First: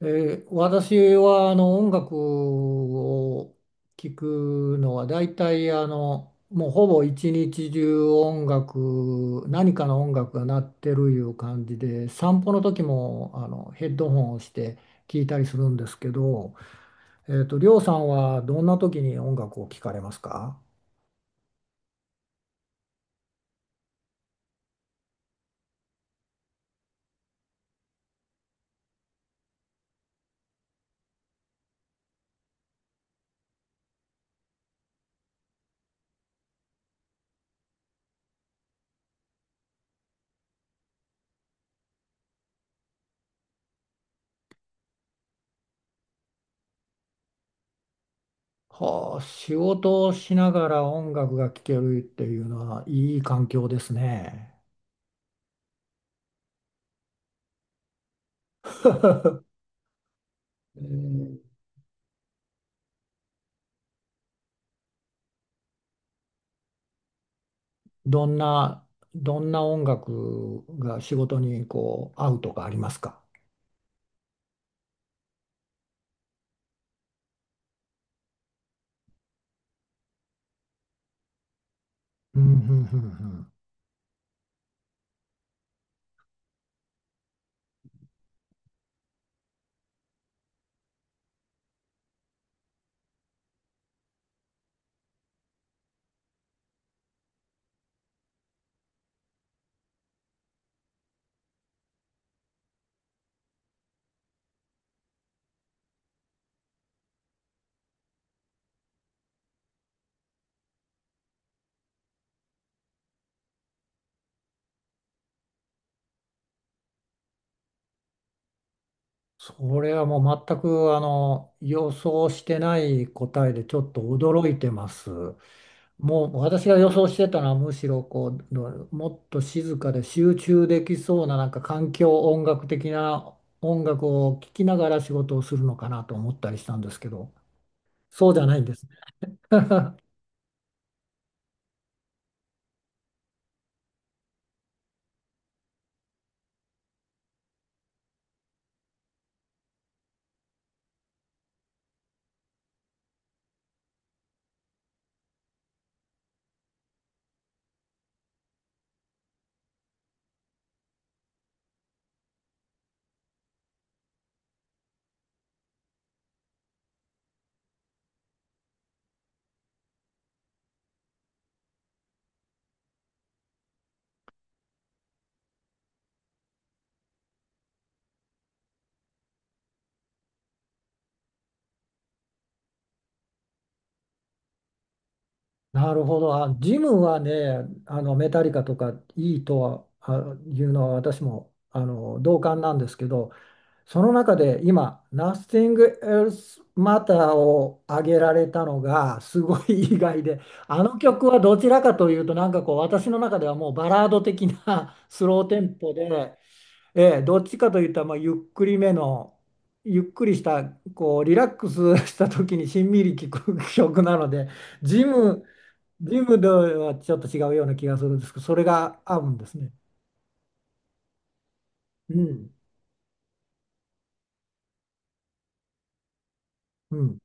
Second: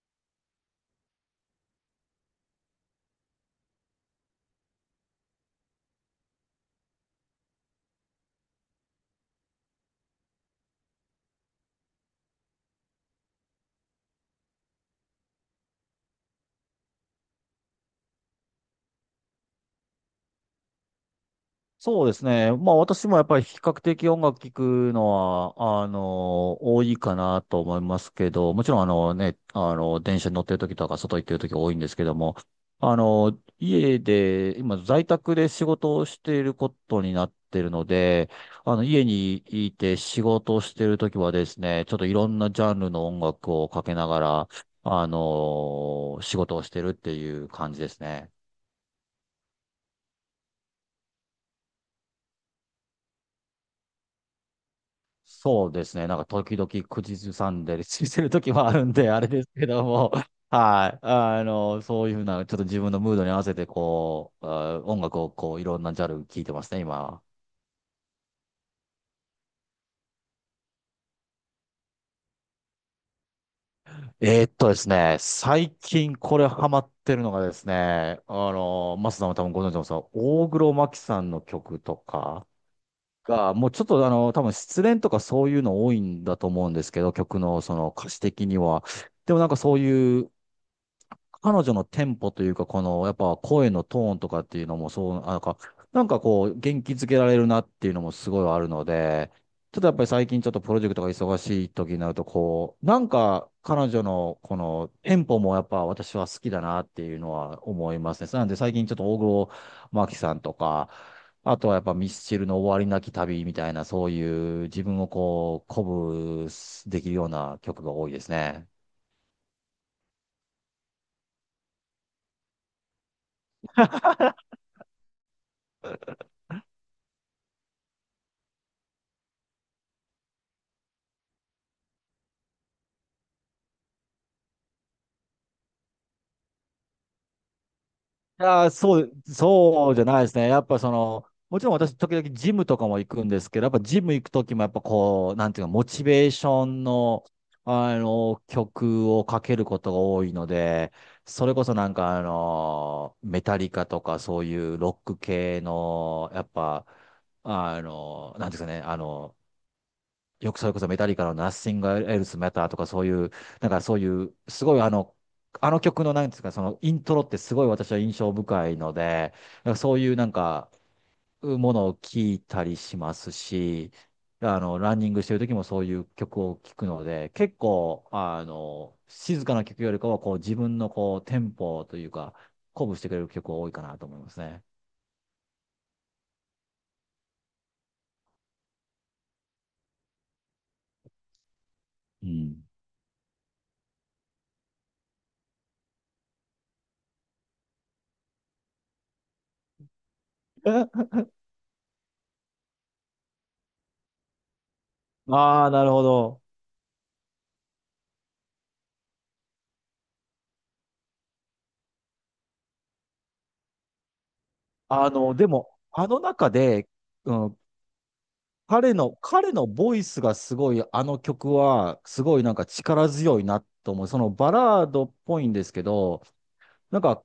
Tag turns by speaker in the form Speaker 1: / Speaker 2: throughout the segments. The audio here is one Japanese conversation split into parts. Speaker 1: 私は音楽を聴くのは大体もうほぼ一日中音楽何かの音楽が鳴ってるいう感じで散歩の時もヘッドホンをして聴いたりするんですけど、りょうさんはどんな時に音楽を聴かれますか？
Speaker 2: そうですね。まあ私もやっぱり比較的音楽聴くのは、多いかなと思いますけど、もちろん電車に乗ってる時とか外行ってる時多いんですけども、家で、今在宅で仕事をしていることになってるので、家にいて仕事をしている時はですね、ちょっといろんなジャンルの音楽をかけながら、仕事をしてるっていう感じですね。
Speaker 1: はあ、仕事をしながら音楽が聴けるっていうのはいい環境ですね。
Speaker 2: そうですね。なんか時々口ずさんでりしてる時もあるんで、あれですけども、はい。そういうふうな、ちょっと自分のムードに合わせて、こう、音楽をこう、いろんなジャンル聴いてますね、今。
Speaker 1: どんな、どんな音楽が仕事にこう合うとかありますか？
Speaker 2: ですね、最近これハマってるのがですね、マスさんも多分ご存知のさ、大黒摩季さんの曲と
Speaker 1: うん、う
Speaker 2: か
Speaker 1: ん、うん、うん。
Speaker 2: が、もうちょっと多分失恋とかそういうの多いんだと思うんですけど、曲のその歌詞的には。でもなんかそういう彼女のテンポというか、この、やっぱ声のトーンとかっていうのもそう、なんかこう、元気づけられるなっていうのもすごいあるので、ちょっとやっぱり最近ちょっとプロジェクトが忙しい時になると、こう、なんか彼女のこのテンポもやっぱ私は好きだなっていうのは思いますね。なんで最近ちょっと大黒摩季さんとか、あとはやっぱミスチルの終わりなき旅みたいな、そういう自分をこう、鼓舞できるような曲が多いですね。
Speaker 1: それはもう全く予想してない答えでちょっと驚いてます。もう私が予想してたのはむしろこうどもっと静かで集中できそうななんか環境音楽的な音楽を聴きながら仕事をするのかなと思ったりしたんですけど、そうじ
Speaker 2: い
Speaker 1: ゃないん
Speaker 2: やー、
Speaker 1: ですね。
Speaker 2: そうじ ゃないですね。やっぱその、もちろん私、時々ジムとかも行くんですけど、やっぱジム行く時も、やっぱこう、なんていうか、モチベーションの、曲をかけることが多いので、それこそなんか、メタリカとか、そういうロック系の、やっぱ、なんていうんですかね、よくそれこそメタリカのナッシングエルスマターとかそういう、なんかそういう、すごいあの曲のなんですか、そのイントロってすごい私は印象深いので、なんかそういうなんか、ものを聞いたりしますし、ランニングしてる時もそういう曲を聴くので、結構、静かな曲よりかは、こう自分のこうテンポというか、鼓舞してくれる曲が多いかなと思いますね。
Speaker 1: なるほど。あ、ジムはね、メタリカとかいいとはあいうのは私も
Speaker 2: う
Speaker 1: 同感
Speaker 2: ん。
Speaker 1: なんですけど、その中で今、Nothing Else Matter を挙げられたのがすごい意外で、あの 曲はどちらかというと、なんかこう、私の中ではもうバラード的な スローテ
Speaker 2: ああ、
Speaker 1: ン
Speaker 2: なる
Speaker 1: ポ
Speaker 2: ほ
Speaker 1: で、
Speaker 2: ど。
Speaker 1: ええ、どっちかといったらまあゆっくりめの、ゆっくりした、こう、リラックスした時にしんみり聴く曲なので、ジム
Speaker 2: でも、あ
Speaker 1: ジ
Speaker 2: の
Speaker 1: ムで
Speaker 2: 中で、
Speaker 1: はちょっと
Speaker 2: う
Speaker 1: 違う
Speaker 2: ん
Speaker 1: ような気がするんですけど、それ
Speaker 2: 彼
Speaker 1: が
Speaker 2: の、
Speaker 1: 合うんで
Speaker 2: 彼
Speaker 1: す
Speaker 2: の
Speaker 1: ね。
Speaker 2: ボイスがすごい、あの曲は、
Speaker 1: う
Speaker 2: すごい
Speaker 1: ん。
Speaker 2: なんか力強いなと思う。そのバラードっぽいんですけど、
Speaker 1: う
Speaker 2: なん
Speaker 1: ん。
Speaker 2: か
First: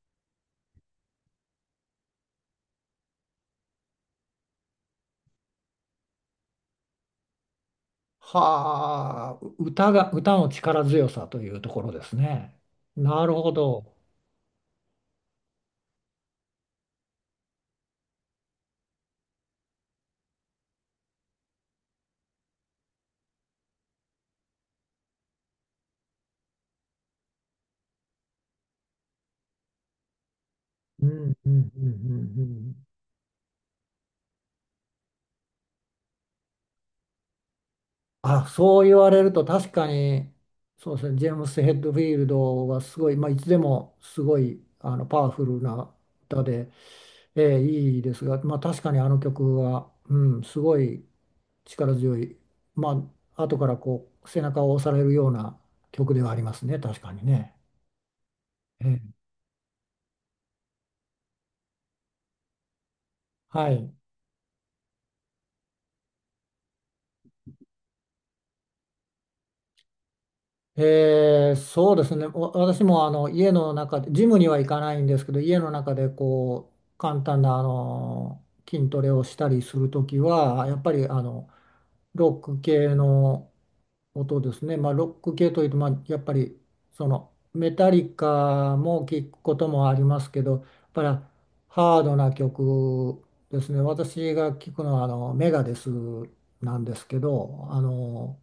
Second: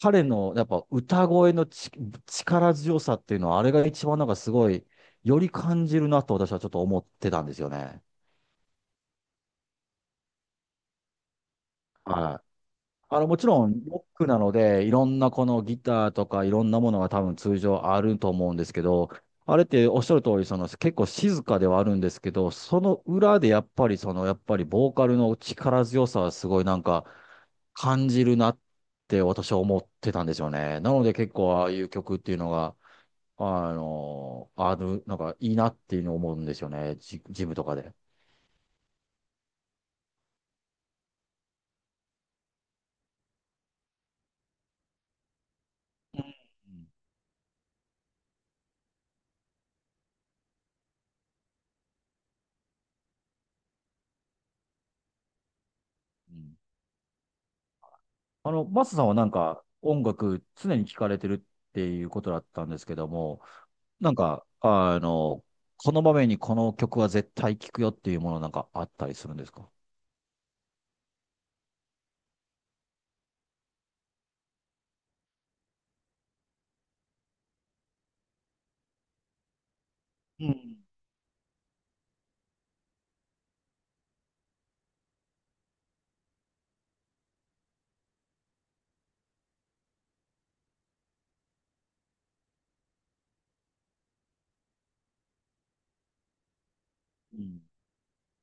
Speaker 2: 彼のやっぱ歌声の力強さっていうのは、あれが一番なんかすごい、より感じるなと私はちょっと思ってたんですよね。
Speaker 1: はあ、う歌が、歌の力強さというところです
Speaker 2: はい。
Speaker 1: ね。なる
Speaker 2: もち
Speaker 1: ほ
Speaker 2: ろん、
Speaker 1: ど。
Speaker 2: ロックなので、いろんなこのギターとかいろんなものが多分通常あると思うんですけど、あれっておっしゃる通り、その結構静かではあるんですけど、その裏でやっぱりその、やっぱりボーカルの力強さはすごいなんか感じるなって私は思ってたんですよね。なの
Speaker 1: うん、
Speaker 2: で
Speaker 1: う
Speaker 2: 結
Speaker 1: ん、うん、う
Speaker 2: 構ああいう曲っていう
Speaker 1: ん。う
Speaker 2: のが、
Speaker 1: ん。
Speaker 2: ある、なんかいいなっていうのを思うんですよね。ジムとかで。
Speaker 1: あ、そう言われると確かに、そうですね、ジェームス・ヘッドフィールドはすごい、まあ、いつでもすごい、パワフルな歌で、
Speaker 2: うん
Speaker 1: いいですが、まあ、確かにあの曲は、うん、すごい、力強い、まあ、後からこう、背中を押されるような曲では
Speaker 2: う
Speaker 1: ありま
Speaker 2: ん
Speaker 1: すね、確かにね。え
Speaker 2: マスさん
Speaker 1: ー
Speaker 2: はなんか音楽常に聴かれてるっていうことだったんですけども、
Speaker 1: はい。
Speaker 2: なんか、この場面にこの曲は絶対聴くよっていうものなんかあったりするんですか？
Speaker 1: そうですね。私も家の中で、ジムには行かないんですけど、家の中でこう、簡単な筋トレをしたりするとき
Speaker 2: う
Speaker 1: は、や
Speaker 2: ん。
Speaker 1: っぱりロック系の音ですね。まあ、ロック系というと、まあ、やっぱりそのメタリカも聞くこともありますけど、やっぱりハードな曲ですね。私が聞くのはメガデスなんですけ
Speaker 2: うん。
Speaker 1: ど、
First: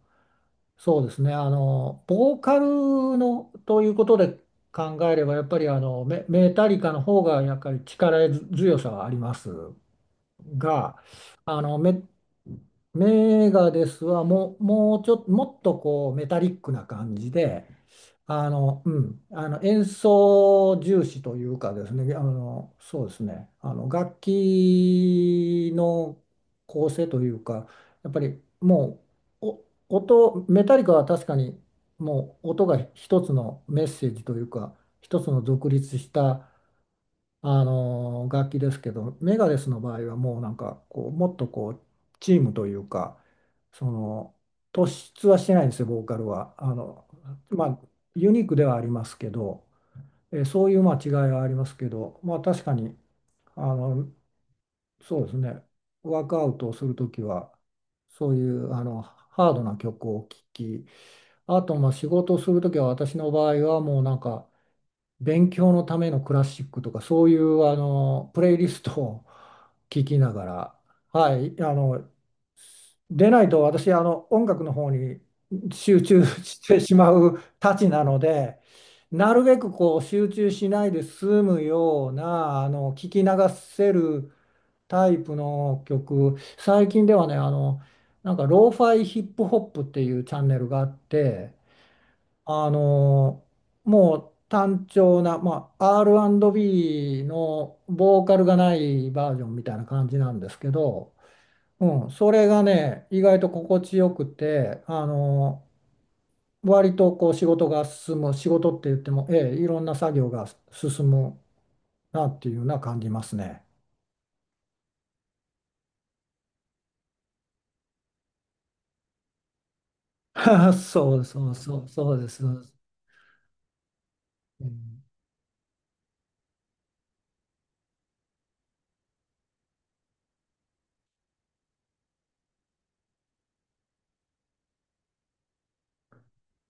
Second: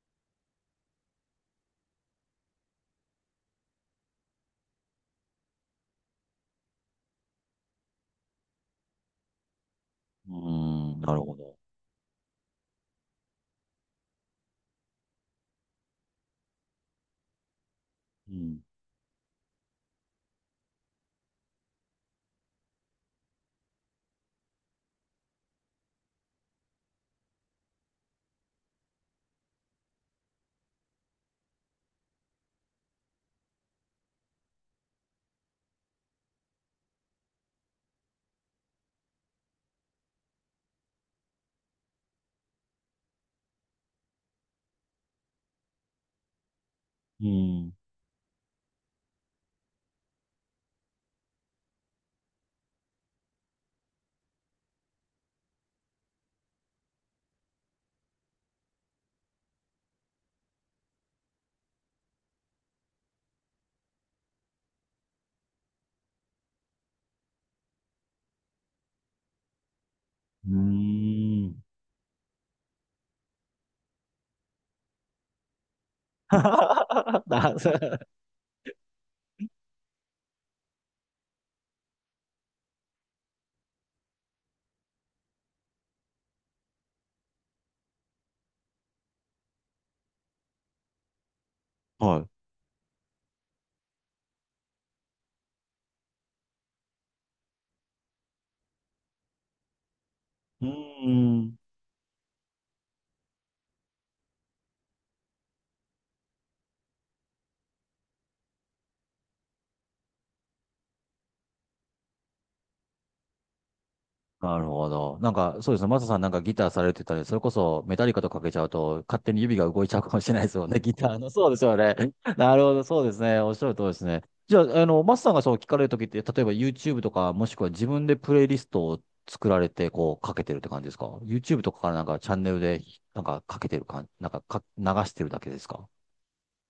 Speaker 1: そうですね、ボーカルのということで考えれば、やっぱりメタリカの方がやっぱり力強さはあります。
Speaker 2: うー
Speaker 1: が、
Speaker 2: ん、なるほど。
Speaker 1: あのメ、メガデスはもう、もうちょっと、もっとこうメタリックな感じで、
Speaker 2: うん。
Speaker 1: 演奏重視というかですね、そうですね、楽器の構成というか、やっぱりもうメタリカは確かにもう音が一つのメッセージというか、一つの独立した楽器ですけどメガレスの場合はもうなんかこうもっとこうチームというかその突出はしてないんですよボーカルは。
Speaker 2: う
Speaker 1: ま
Speaker 2: ん。
Speaker 1: あユニークではありますけど、そういうまあ違いはありますけど、まあ、確かにあのそうですね。ワークアウトをする時はそういうハードな曲を聴き、あとまあ仕事をする時は私の場合はもうなんか勉強のためのクラシックとか、そういうプレイリストを聞きなが
Speaker 2: う
Speaker 1: ら、は
Speaker 2: ー
Speaker 1: い、
Speaker 2: ん。
Speaker 1: でないと私、音楽の方に集中してしま う
Speaker 2: な
Speaker 1: たちな ので、なるべくこう集中しないで済むような、聞き流せるタイプの曲、最近ではね、なんか、ローファイヒップホップっていうチャンネルがあって、
Speaker 2: は
Speaker 1: あのもう単調な、まあ、R&B のボーカルがないバージョンみたいな感じなんです
Speaker 2: い。
Speaker 1: け
Speaker 2: うー
Speaker 1: ど、
Speaker 2: ん。
Speaker 1: うん、それがね意外と心地よくて割とこう仕事が進む、仕事って言っても、ええ、いろんな作業が進むなっていうのは感じますね。
Speaker 2: なるほど。なんか、そうですね。マサさんなんかギターされてたり、それこそメタリカとかけちゃうと、勝手に指が動いちゃうかもしれないですよね。ギタ
Speaker 1: そ
Speaker 2: ー
Speaker 1: う
Speaker 2: の。そ
Speaker 1: そ
Speaker 2: う
Speaker 1: う
Speaker 2: ですよ
Speaker 1: そう
Speaker 2: ね。
Speaker 1: そうで す。
Speaker 2: なる
Speaker 1: う
Speaker 2: ほど。そうですね。おっしゃる通りですね。じゃ
Speaker 1: ん。
Speaker 2: あ、マサさんがそう聞かれるときって、例えば YouTube とか、もしくは自分でプレイリストを作られて、こう、かけてるって感じですか ?YouTube とかからなんかチャンネルで、なんかかけてる感じ、なんか、流してるだけですか？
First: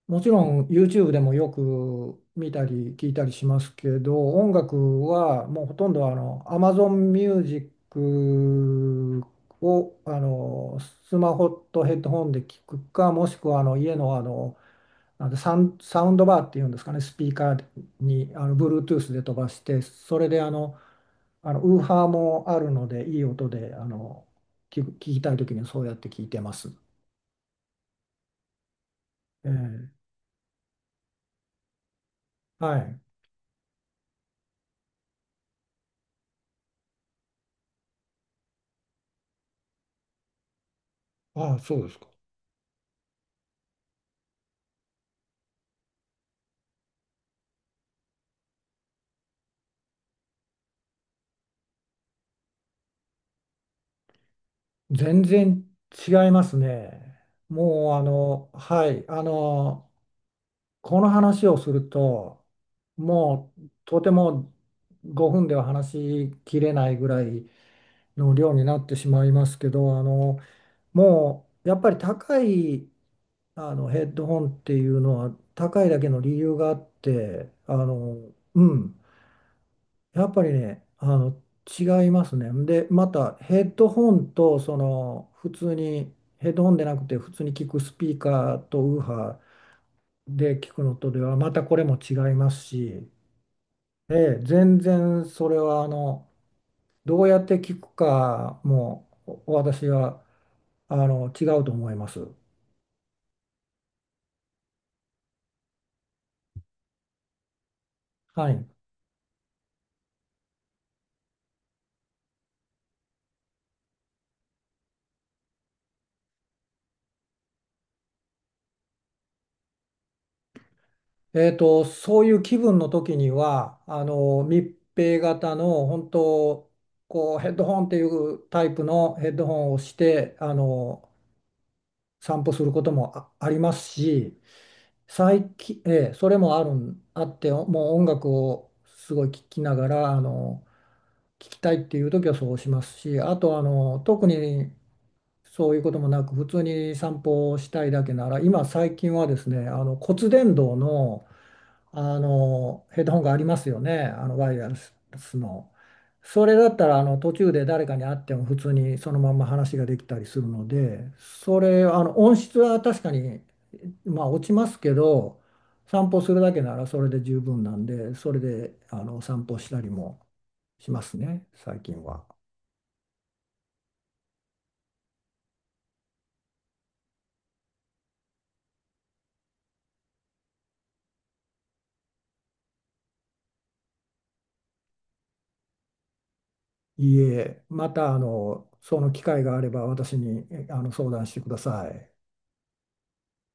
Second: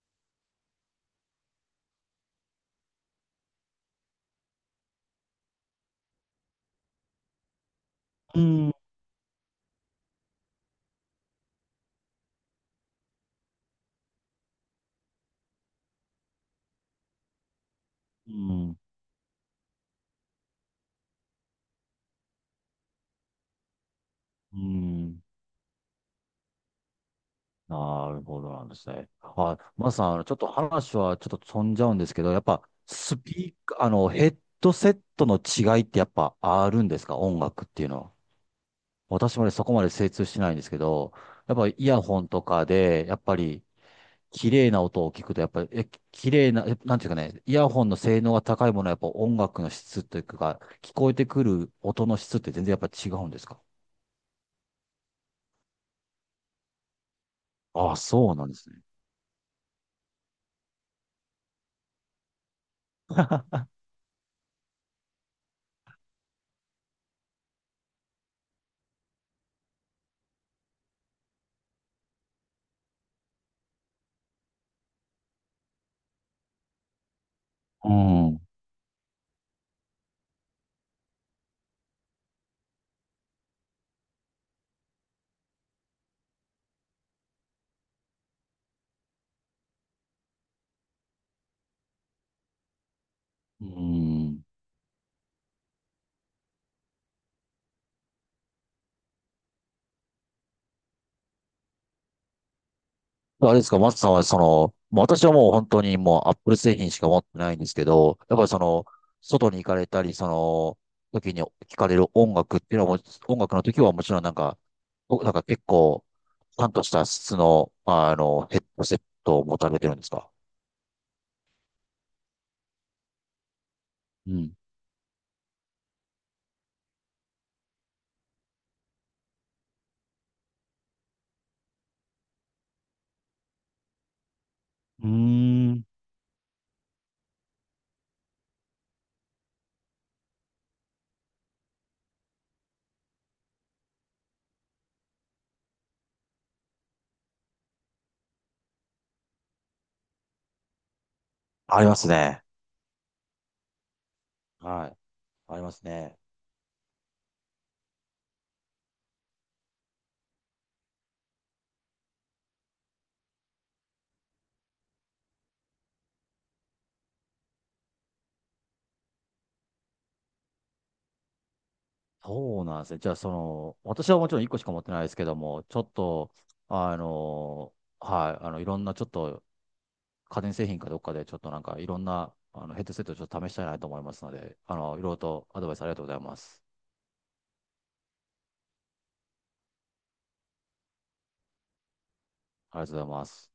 Speaker 1: もちろん YouTube でもよく見たり聞いたりしますけど、音楽はもうほとんどAmazon Music
Speaker 2: うん。
Speaker 1: をスマホとヘッドホンで聞くか、もしくは家の、なんサウン、サウンドバーっていうんですかね、スピーカーに
Speaker 2: うん。
Speaker 1: Bluetooth で飛ばして、それでウーハーもあるので、いい音で
Speaker 2: う
Speaker 1: 聞く、聞き
Speaker 2: ん。
Speaker 1: たいときにそうやって聞いてます。
Speaker 2: なるほどなんですね。
Speaker 1: え
Speaker 2: あ、まずさ
Speaker 1: え、
Speaker 2: ん、ちょっと話はちょっと飛んじゃうんですけど、やっぱ
Speaker 1: はい。
Speaker 2: スピーカー、ヘッドセットの違いってやっぱあるんですか音楽っていうのは。私もね、そこまで精通してないんですけど、や
Speaker 1: あ
Speaker 2: っ
Speaker 1: あ、
Speaker 2: ぱ
Speaker 1: そ
Speaker 2: イ
Speaker 1: うです
Speaker 2: ヤ
Speaker 1: か。
Speaker 2: ホンとかで、やっぱり綺麗な音を聞くと、やっぱり、綺麗な、なんていうかね、イヤホンの性能が高いものはやっぱ音楽の質というか、聞こえてくる音の質って全然やっぱ違うんですか
Speaker 1: 全然違いますね。もう
Speaker 2: あ、そうなんですね。
Speaker 1: はい、この話をすると、もうとても5分では話しきれないぐらいの量になってしまいますけど、もうやっぱり高いヘッドホンっていうのは高いだけの理由があって、
Speaker 2: うん。
Speaker 1: うん。やっぱりね、違いますね。で、またヘッドホンと、その、普通に、ヘッドホンでなくて、普通に聞くスピーカーとウーハーで聞くのとでは、またこれも違いますし、
Speaker 2: う
Speaker 1: ええ、
Speaker 2: ん。
Speaker 1: 全然それは、どうやって聞くかも、私は、違うと思います。
Speaker 2: あれですか、松さんはその、もう私はもう本当にもうアップル製品しか持ってないんですけど、やっぱり
Speaker 1: は
Speaker 2: そ
Speaker 1: い。
Speaker 2: の、外に行かれたり、その、時に聞かれる音楽っていうのはもち、音楽の時はもちろんなんか、なんか結構、ちゃんとした質の、ヘッドセットを持たれてるんですか？
Speaker 1: そういう気分の時には
Speaker 2: うん。
Speaker 1: 密閉型の本当こうヘッドホンっていうタイプのヘッドホンをして散歩することもありますし、
Speaker 2: うー
Speaker 1: 最近、
Speaker 2: ん。
Speaker 1: それもあるんあってもう音楽をすごい聴きながら聴きたいっていう時はそうしますし、あと特にそういうこともなく普通に散歩をしたいだけなら今最近はですね骨伝導の
Speaker 2: ありますね。
Speaker 1: ヘッドホンがありますよね、ワイヤレ
Speaker 2: は
Speaker 1: ス
Speaker 2: い。あり
Speaker 1: の。
Speaker 2: ますね。
Speaker 1: それだったら途中で誰かに会っても普通にそのまんま話ができたりするので、それ音質は確かに、まあ、落ちますけど、散歩するだけならそれで十分なんで、それで散歩したりもしますね、最近は。
Speaker 2: そうなんですね。じゃあ、その、私はもちろん1個しか持ってないですけども、ちょっと、あの、はい、いろんなちょっと家電製品かどっかでちょっとなんかいろんなヘッドセットをちょっと試したいなと思いますので、いろいろとアドバイスありがとうございます。
Speaker 1: いいえ、またその機会があれば私にえあの相談してください。
Speaker 2: ありがとうございます。